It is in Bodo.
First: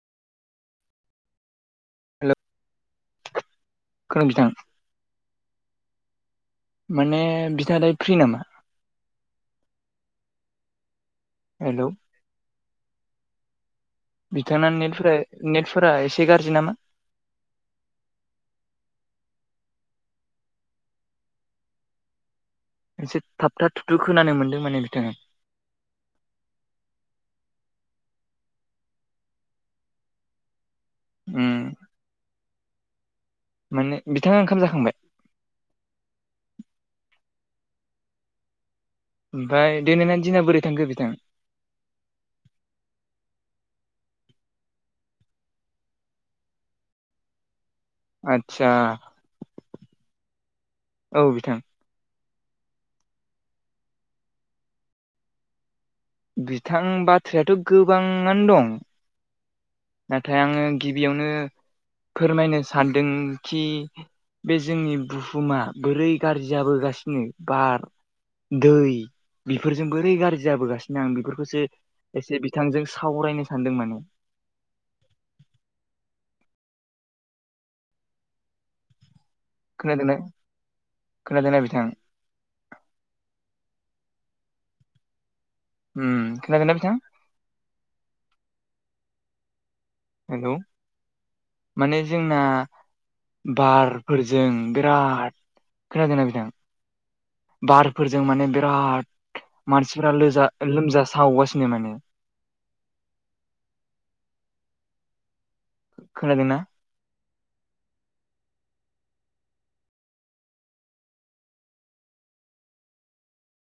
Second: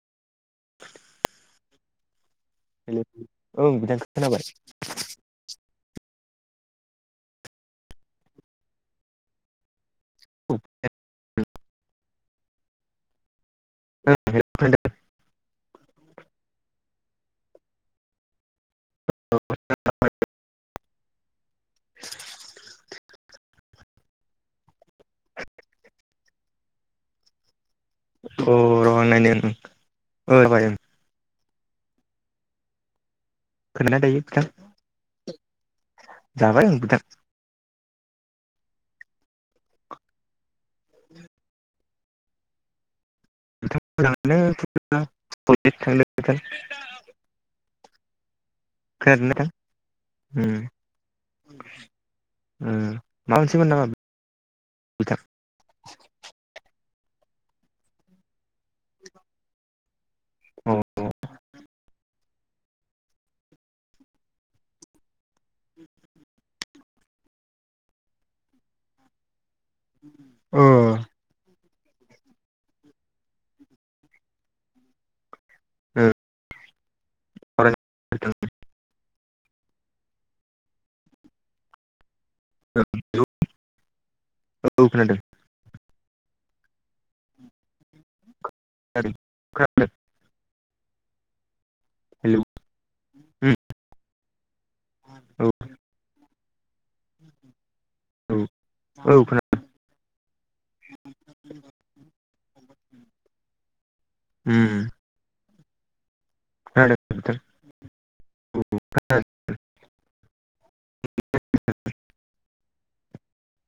हेलौ [unintelligible] ओं बिथांखौ खोनादों बिथां खोनाबाय। माने बिथालाय फ्रि नामा? अ हेल' बिथा नेटफोरा नेटफोरा एसे गाज्रि बि नामा? एसे थाबथा थुुबथु खोनानो मोनदों माने बिथाङा। अ र नायनो ओ बायं [unintelligible] माने खोनादोंना दायो बिथाङा बिथां ओंखाम जाखांबाय? जाबाय [unintelligible] ओमफ्राय दोनैनानै दिना बोरै थांखो बिथां? [unintelligible] आत खोनादो औ बिथां मासेबो नाम? बिथां बाथ्रायाथ' गोबाङानो दं। नाथाय आङो अ ओ गिबियावनो फोरमायनो सानदों खि बे जोंनि बुहुमा बोरै गाज्रि जाबोगासिनो बार दै बेफोरजों बोरै गाज्रि ओ जाबोगासिनो आं बेफोरखौसो। एसे बिथांजों सावरायनो सानदों माने। ह राय खोनादोंनो खोनादोंनाय बिथां? औ औ खोनादों। [unintelligible] बेैथां। [unintelligible] हेल माने जोंना हेलौ उम बारफोरजों बिराद औ खोनादोंना बिथां? बारफोरजों माने बिराद औ औ मानसि फुराज लोमजा सावगासिनो माने खोनादों उम खोनादोंना? [inaudible] [inaudible]